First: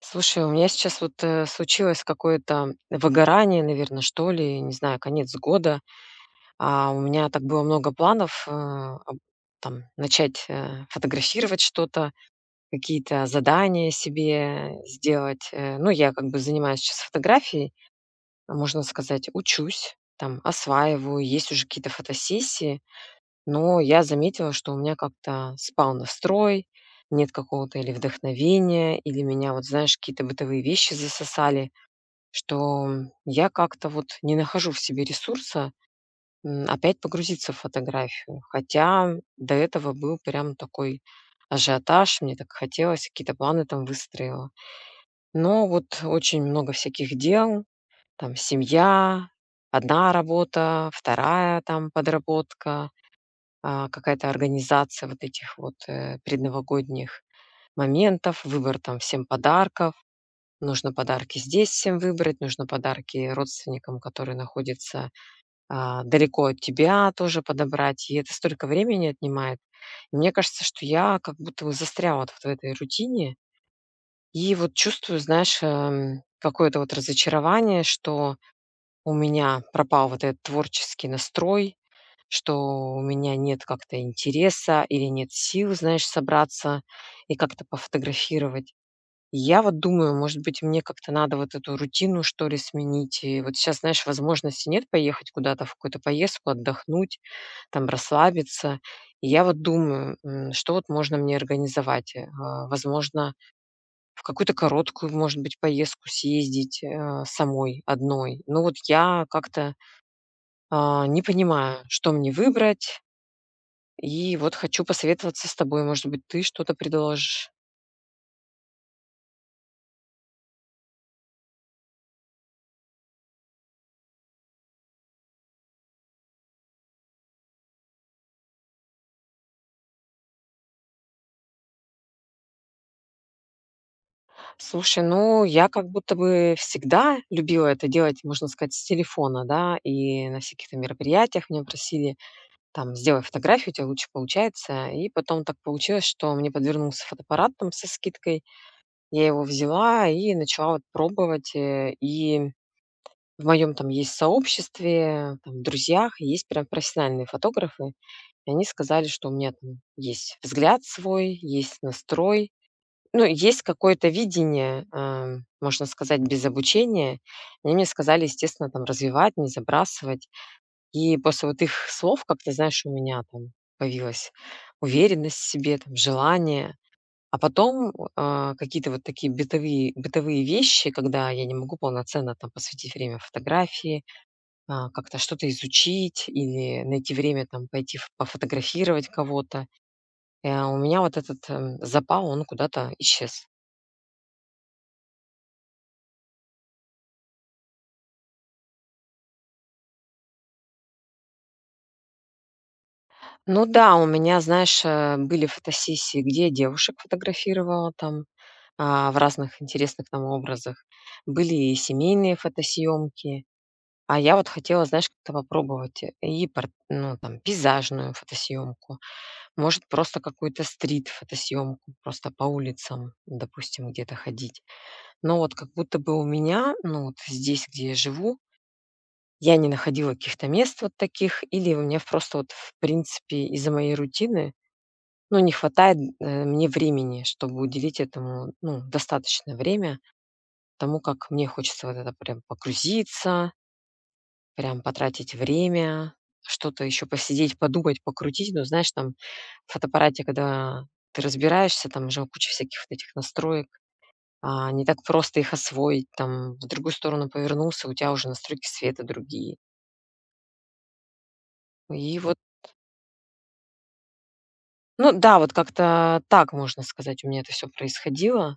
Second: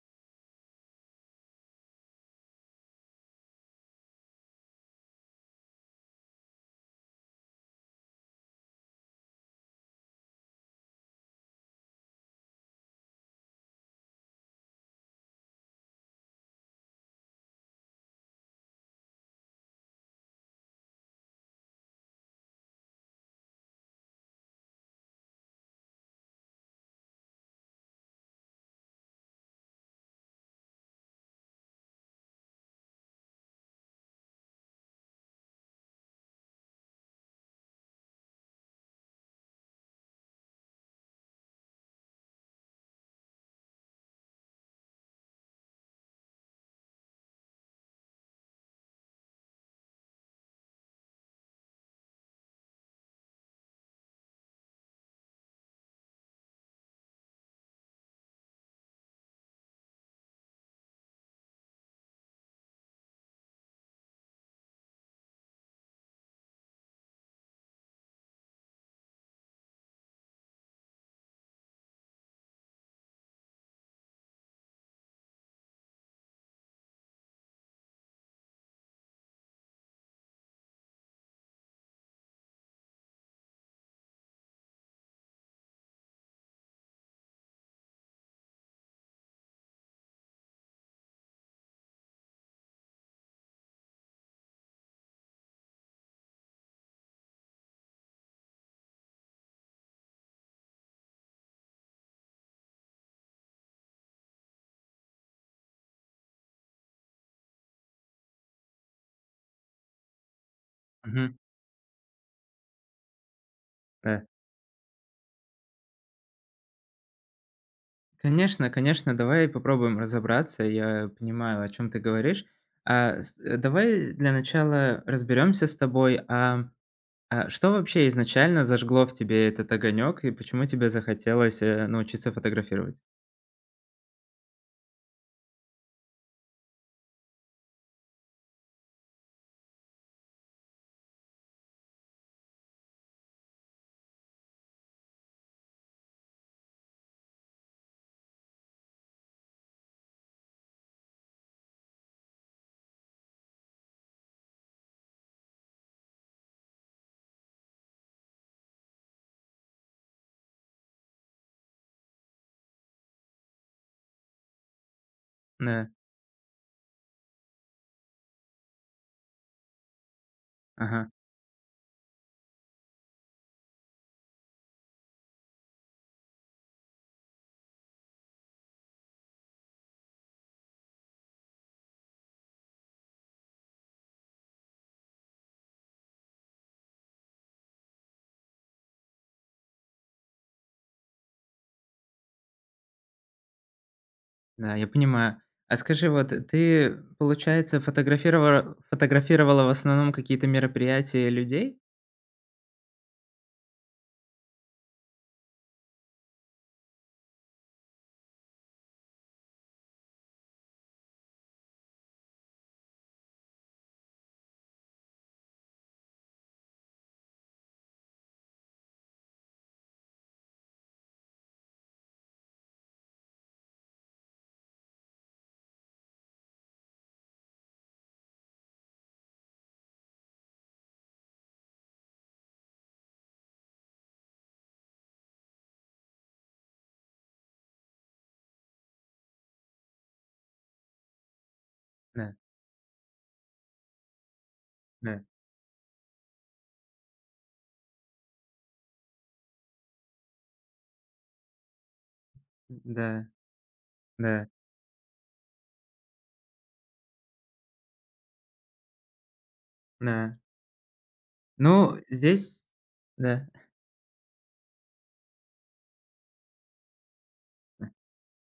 Слушай, у меня сейчас вот, случилось какое-то выгорание, наверное, что ли, не знаю, конец года. У меня так было много планов, э, об там начать, фотографировать что-то, какие-то задания себе сделать. Ну, я как бы занимаюсь сейчас фотографией, а можно сказать, учусь, там осваиваю, есть уже какие-то фотосессии, но я заметила, что у меня как-то спал настрой, нет какого-то или вдохновения, или меня, вот знаешь, какие-то бытовые вещи засосали. Что я как-то вот не нахожу в себе ресурса, опять погрузиться в фотографию. Хотя до этого был прям такой ажиотаж, мне так хотелось, какие-то планы там выстроила. Но вот очень много всяких дел, там семья, одна работа, вторая там подработка, какая-то организация вот этих вот предновогодних моментов, выбор там всем подарков. Нужно подарки здесь всем выбрать, нужно подарки родственникам, которые находятся, далеко от тебя, тоже подобрать. И это столько времени отнимает. И мне кажется, что я как будто бы застряла вот в этой рутине. И вот чувствую, знаешь, какое-то вот разочарование, что у меня пропал вот этот творческий настрой, что у меня нет как-то интереса или нет сил, знаешь, собраться и как-то пофотографировать. Я вот думаю, может быть, мне как-то надо вот эту рутину, что ли, сменить. И вот сейчас, знаешь, возможности нет поехать куда-то в какую-то поездку, отдохнуть, там расслабиться. И я вот думаю, что вот можно мне организовать. Возможно, в какую-то короткую, может быть, поездку съездить самой, одной. Но вот я как-то не Мгм. понимаю, что мне выбрать. Да. И вот хочу посоветоваться с тобой. Может быть, ты что-то предложишь. Конечно, давай попробуем разобраться. Я понимаю, о чем ты говоришь. Давай для начала разберемся с тобой. А что вообще изначально зажгло в тебе этот огонек и почему тебе захотелось научиться фотографировать? Слушай, ну, я как будто бы всегда любила это делать, можно сказать, с телефона, да, и на всяких там мероприятиях меня просили, там, сделай фотографию, у тебя лучше получается. И потом так получилось, что мне подвернулся фотоаппарат там со скидкой, я его взяла и начала вот пробовать. И в моем там есть сообществе, там, в друзьях есть прям профессиональные фотографы, и они сказали, что у меня там есть взгляд свой, есть настрой, ну, есть какое-то видение, можно Да, сказать, без обучения. И они мне сказали, естественно, там развивать, не забрасывать. ага, И после вот их слов как-то, знаешь, у меня там появилась уверенность в себе, там, желание. А потом какие-то вот такие бытовые вещи, когда я не могу полноценно там посвятить время фотографии, как-то что-то изучить или найти время там пойти пофотографировать кого-то. У меня вот этот запал, он куда-то исчез. да, я понимаю. А скажи, вот ты, получается, фотографировала в основном какие-то мероприятия людей? Ну да, у меня, знаешь, были фотосессии, где я девушек фотографировала там, в разных интересных там образах. Были и семейные фотосъемки. А я вот хотела, знаешь, как-то попробовать ну, там, пейзажную фотосъемку, может, просто какую-то стрит-фотосъемку, просто по улицам, допустим, где-то ходить. Но вот как будто бы у меня, ну вот здесь, где я живу, я не находила каких-то мест вот таких, или у меня просто вот в принципе из-за моей рутины ну, не хватает, мне времени, чтобы уделить этому, ну, достаточное время тому, как мне хочется вот это Да, прям погрузиться, прям да, потратить время, что-то еще посидеть, подумать, покрутить. Ну, знаешь, там в фотоаппарате, когда ты разбираешься, там уже куча всяких вот этих да, настроек, да, не так просто их освоить, там в другую сторону повернулся, у тебя уже настройки света другие. да. Ну, И вот, здесь, да. ну да, вот как-то так, можно сказать, у меня это все происходило,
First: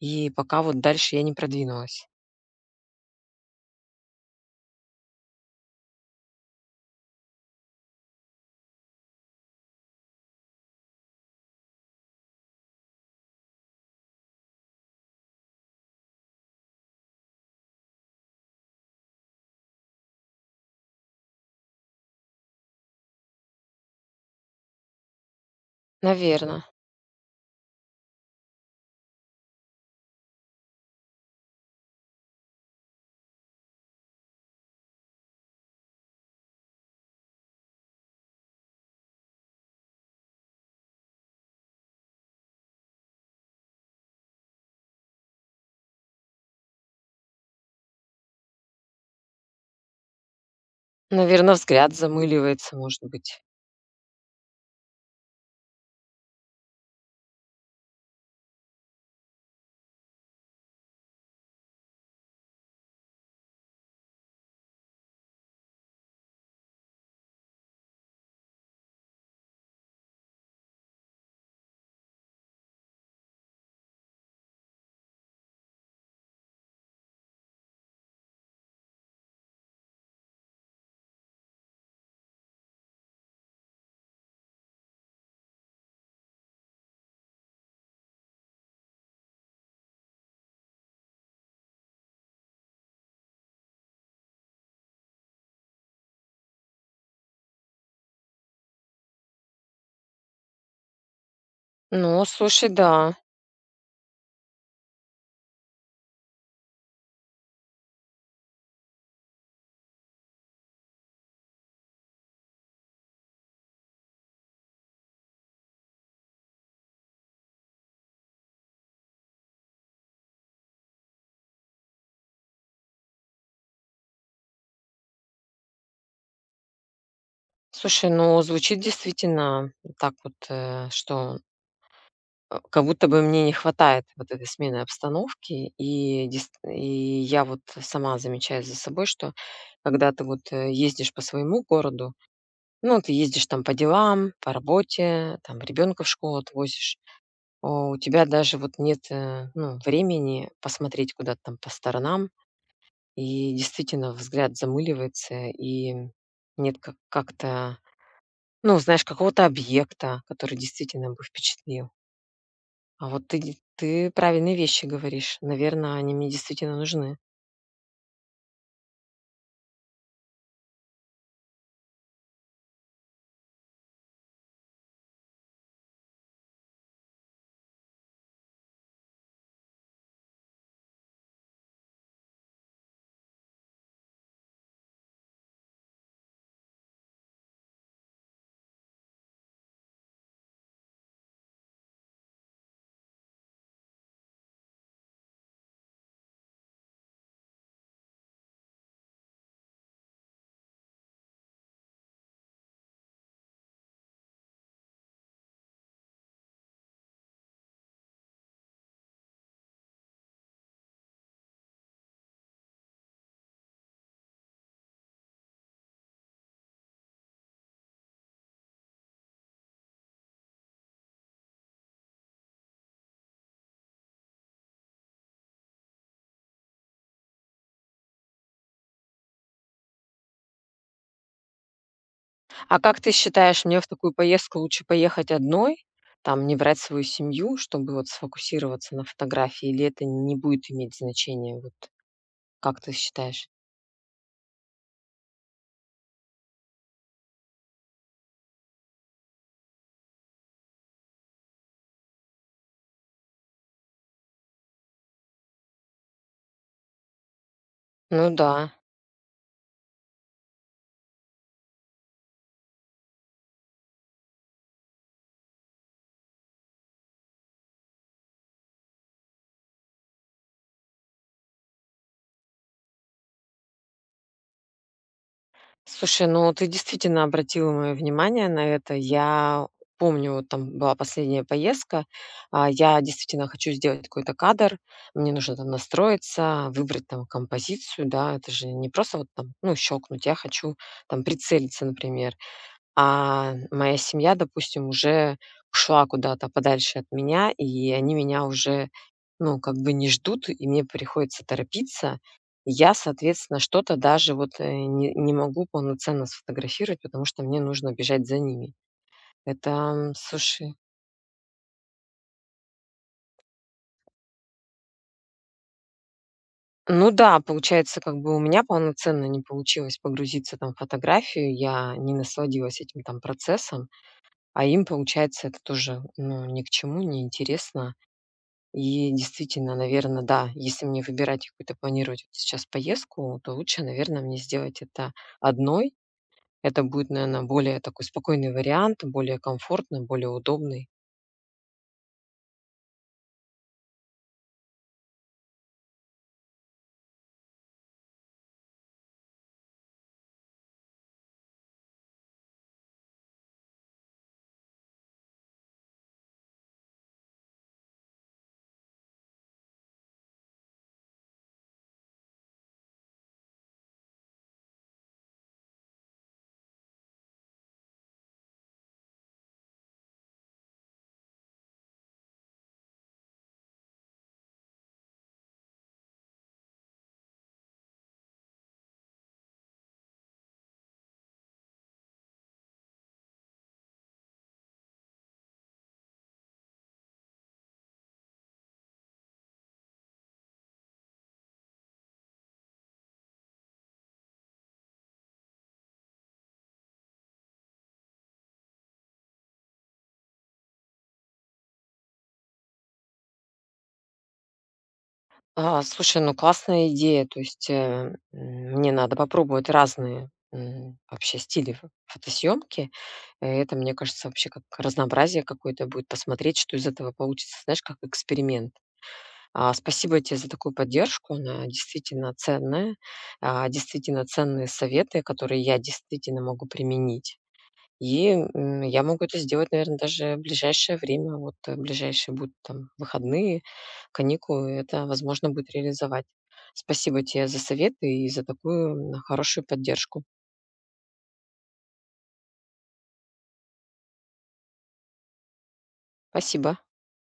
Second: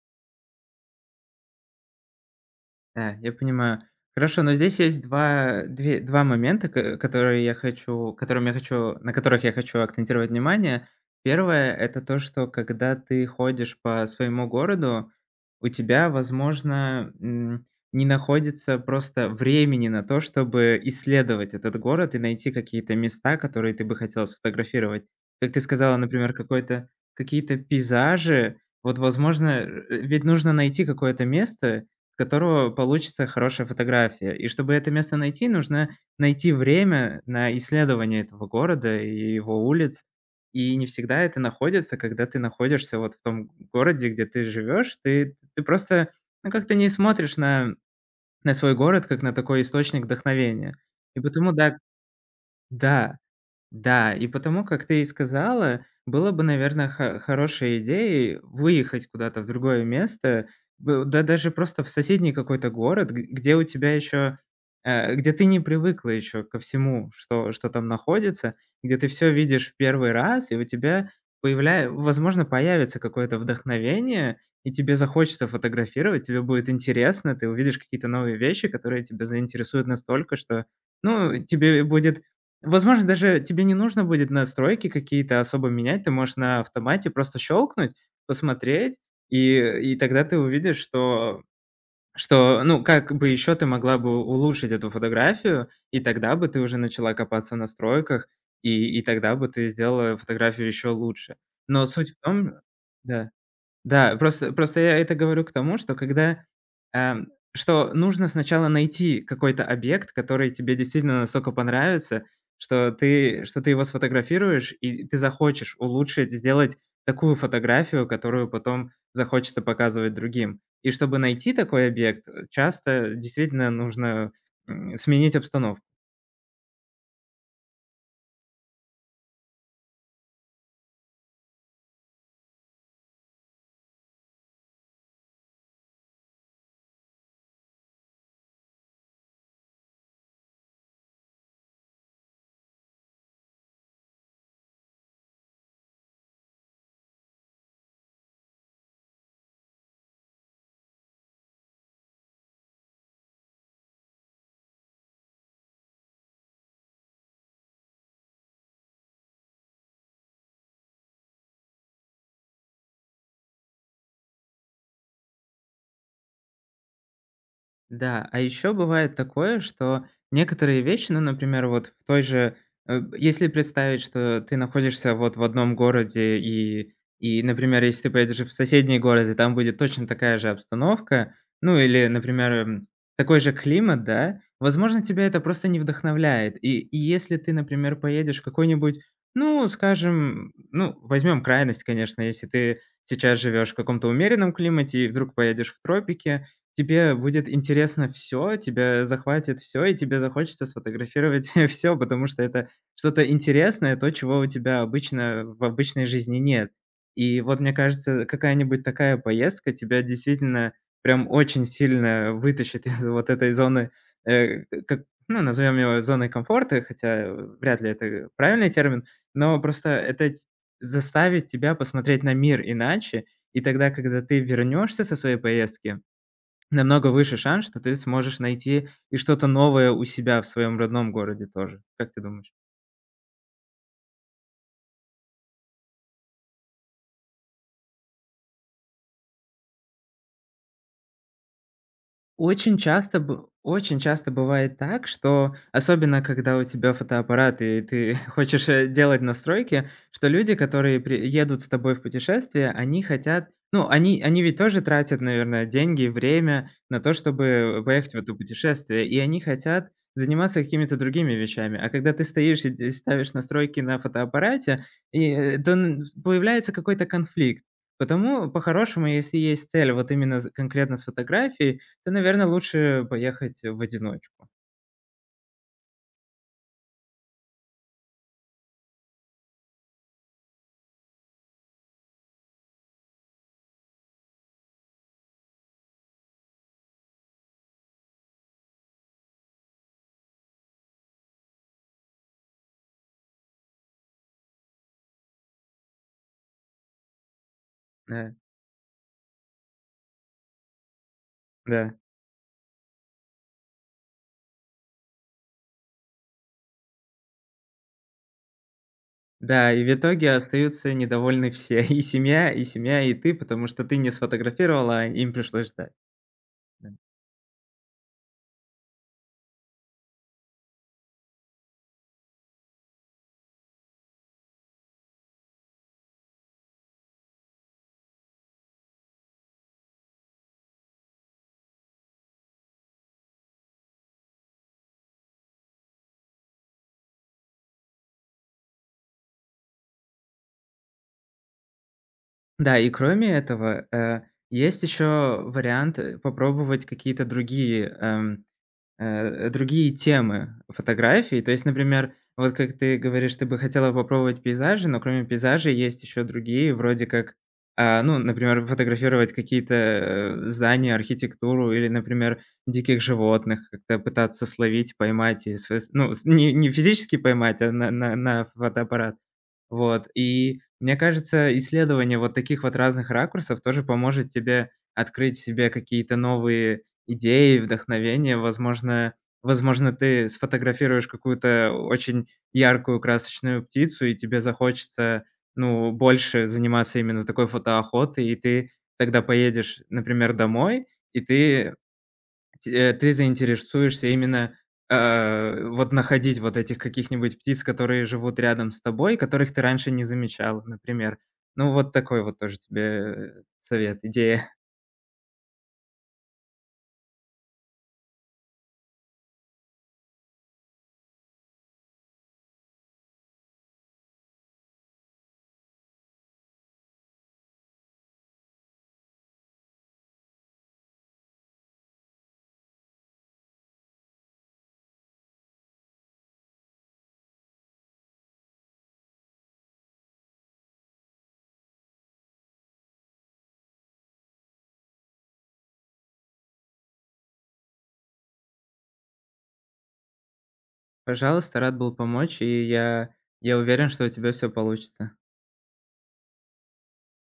и пока вот дальше я не продвинулась. Да, я понимаю. Хорошо, но здесь есть два 2 2 момента, ко которые я хочу которым я хочу на которых я хочу акцентировать внимание. Первое — это то, что когда ты ходишь по своему городу, у тебя, возможно, не находится просто времени на то, чтобы исследовать этот город и найти какие-то места, которые ты бы хотел сфотографировать. Как ты сказала, например, Наверно. какой-то какие-то пейзажи. Вот, возможно, ведь нужно найти какое-то место которого получится хорошая фотография. И чтобы это место найти, нужно найти время на исследование этого города и его улиц. И не всегда это находится, когда ты находишься вот в том городе, где ты живешь. Ты просто, ну, как-то не смотришь на свой город как на такой источник вдохновения. И потому Наверно, да, взгляд замыливается, может да, быть. да, и потому, как ты и сказала, было бы, наверное, хорошей идеей выехать куда-то в другое место, да даже просто в соседний какой-то город, где у тебя еще, где ты не привыкла еще ко всему, что там находится, где ты все видишь в первый раз, и у тебя возможно, появится какое-то вдохновение, и тебе захочется фотографировать, тебе будет интересно, ты увидишь какие-то новые вещи, которые тебя заинтересуют настолько, что, ну, тебе будет возможно, даже тебе не нужно будет настройки какие-то особо менять. Ты можешь на автомате просто щелкнуть, посмотреть, и и тогда ты увидишь, что, ну, как бы еще ты могла бы улучшить эту фотографию, и тогда бы ты уже начала копаться в настройках, и тогда бы ты сделала фотографию еще лучше. Но суть в Ну, том слушай, да. да. Да, просто я это говорю к тому, что когда, эм, что нужно сначала найти какой-то объект, который тебе действительно настолько понравится, что ты его сфотографируешь и ты захочешь улучшить, сделать такую фотографию, которую потом захочется показывать другим. И чтобы найти такой объект, часто действительно нужно, сменить обстановку. Слушай, ну, звучит действительно так вот, что, как будто бы мне не хватает вот этой смены обстановки. И я вот сама замечаю за собой, что когда ты вот, ездишь по своему городу, ну, ты ездишь там по делам, по работе, там ребенка в школу отвозишь, у тебя даже вот нет, ну, времени посмотреть куда-то там по сторонам. И действительно взгляд замыливается, и нет как-то, ну, знаешь, какого-то объекта, который действительно бы впечатлил. А вот ты правильные вещи говоришь. Наверное, они мне действительно нужны. Да, а еще бывает такое, что некоторые вещи, ну, например, вот в той же, если представить, что ты находишься вот в одном городе и, например, если ты поедешь в соседний город, и там будет точно такая же обстановка, ну или, например, такой же климат, да, возможно, тебя это просто не вдохновляет. И если ты, например, поедешь в какой-нибудь, ну, скажем, ну, возьмем крайность, конечно, если ты сейчас живешь в каком-то умеренном климате и вдруг поедешь в тропики, тебе будет интересно все, тебя захватит все и тебе захочется сфотографировать все, потому что это что-то интересное, то, чего у тебя обычно в обычной жизни нет. И вот, мне кажется, какая-нибудь такая поездка тебя действительно прям очень сильно вытащит из вот этой зоны, как, ну, назовем ее зоной комфорта, хотя вряд ли это правильный термин, но просто это т заставит тебя посмотреть на мир иначе. И тогда, когда ты вернешься со своей поездки, намного выше шанс, что ты сможешь найти и что-то новое у себя в своем родном городе тоже. Как ты думаешь? А как ты считаешь, мне в такую поездку лучше поехать одной, там не брать свою семью, чтобы вот сфокусироваться на фотографии, или это не будет иметь значения? Вот как ты считаешь? Очень часто бывает так, что, особенно когда у тебя фотоаппарат и ты хочешь, делать настройки, что люди, которые при едут с тобой в путешествие, они хотят ну, они ведь тоже тратят, наверное, деньги, время на то, чтобы поехать в Ну это да. путешествие, и они хотят заниматься какими-то другими вещами. А когда ты стоишь и де ставишь настройки на фотоаппарате, и, э, то н появляется какой-то конфликт. Потому, по-хорошему, если есть цель вот именно з конкретно с фотографией, то, наверное, лучше поехать в одиночку. Слушай, ну ты действительно обратила мое внимание на это. Я помню, вот там была последняя поездка, я действительно хочу сделать какой-то кадр, мне нужно там настроиться, выбрать там композицию, да, это же не просто вот там, ну, щелкнуть, я хочу там прицелиться, например. А моя семья, допустим, уже ушла куда-то подальше от меня, и они Да, меня уже, ну, как бы не ждут, и мне приходится да. торопиться. Я, соответственно, что-то даже вот не могу полноценно сфотографировать, потому что мне нужно бежать за ними. Это, Да, и в итоге слушай, остаются недовольны все: и семья, и ты, потому что ты не сфотографировала, а им пришлось ждать. Да. ну да, получается, как бы у меня полноценно не получилось погрузиться там в фотографию, я не насладилась этим там процессом, а им, получается, это тоже, ну, ни к чему, не интересно. И действительно, наверное, да, если мне выбирать и какую-то планировать вот сейчас поездку, то лучше, наверное, мне сделать это одной. Это будет, наверное, более такой спокойный вариант, более комфортный, более удобный. Да, и кроме этого, есть еще вариант, попробовать какие-то другие, другие темы фотографии. То есть, например, вот как ты говоришь, ты бы хотела попробовать пейзажи, но кроме пейзажей есть еще другие, вроде как, ну, например, фотографировать какие-то здания, архитектуру или, например, диких животных, как-то пытаться словить, поймать, и, ну, не, не физически поймать, а на фотоаппарат. Вот. И мне кажется, исследование вот таких вот разных ракурсов тоже поможет тебе открыть в себе какие-то новые идеи, вдохновения. Возможно, ты сфотографируешь какую-то очень яркую красочную птицу, и тебе захочется, ну, больше заниматься именно такой фотоохотой, и ты тогда поедешь, например, домой, и ты те ты заинтересуешься именно, вот находить вот этих каких-нибудь птиц, которые живут рядом с тобой, которых ты раньше не замечал, например. Ну, вот такой вот тоже тебе совет, идея. Слушай, ну классная идея. То есть, мне надо попробовать разные, вообще стили фо фотосъёмки. Это, мне кажется, вообще как разнообразие какое-то будет, посмотреть, что из этого получится, знаешь, как эксперимент. Спасибо тебе за такую поддержку. Она действительно ценная. Действительно ценные советы, которые я действительно могу применить. И, я могу это сделать, наверное, даже в ближайшее время. Вот, ближайшие будут там выходные, каникулы. Это возможно будет реализовать. Спасибо тебе за советы и за такую, хорошую поддержку. Пожалуйста, рад был помочь, и я уверен, что у тебя все получится. Спасибо.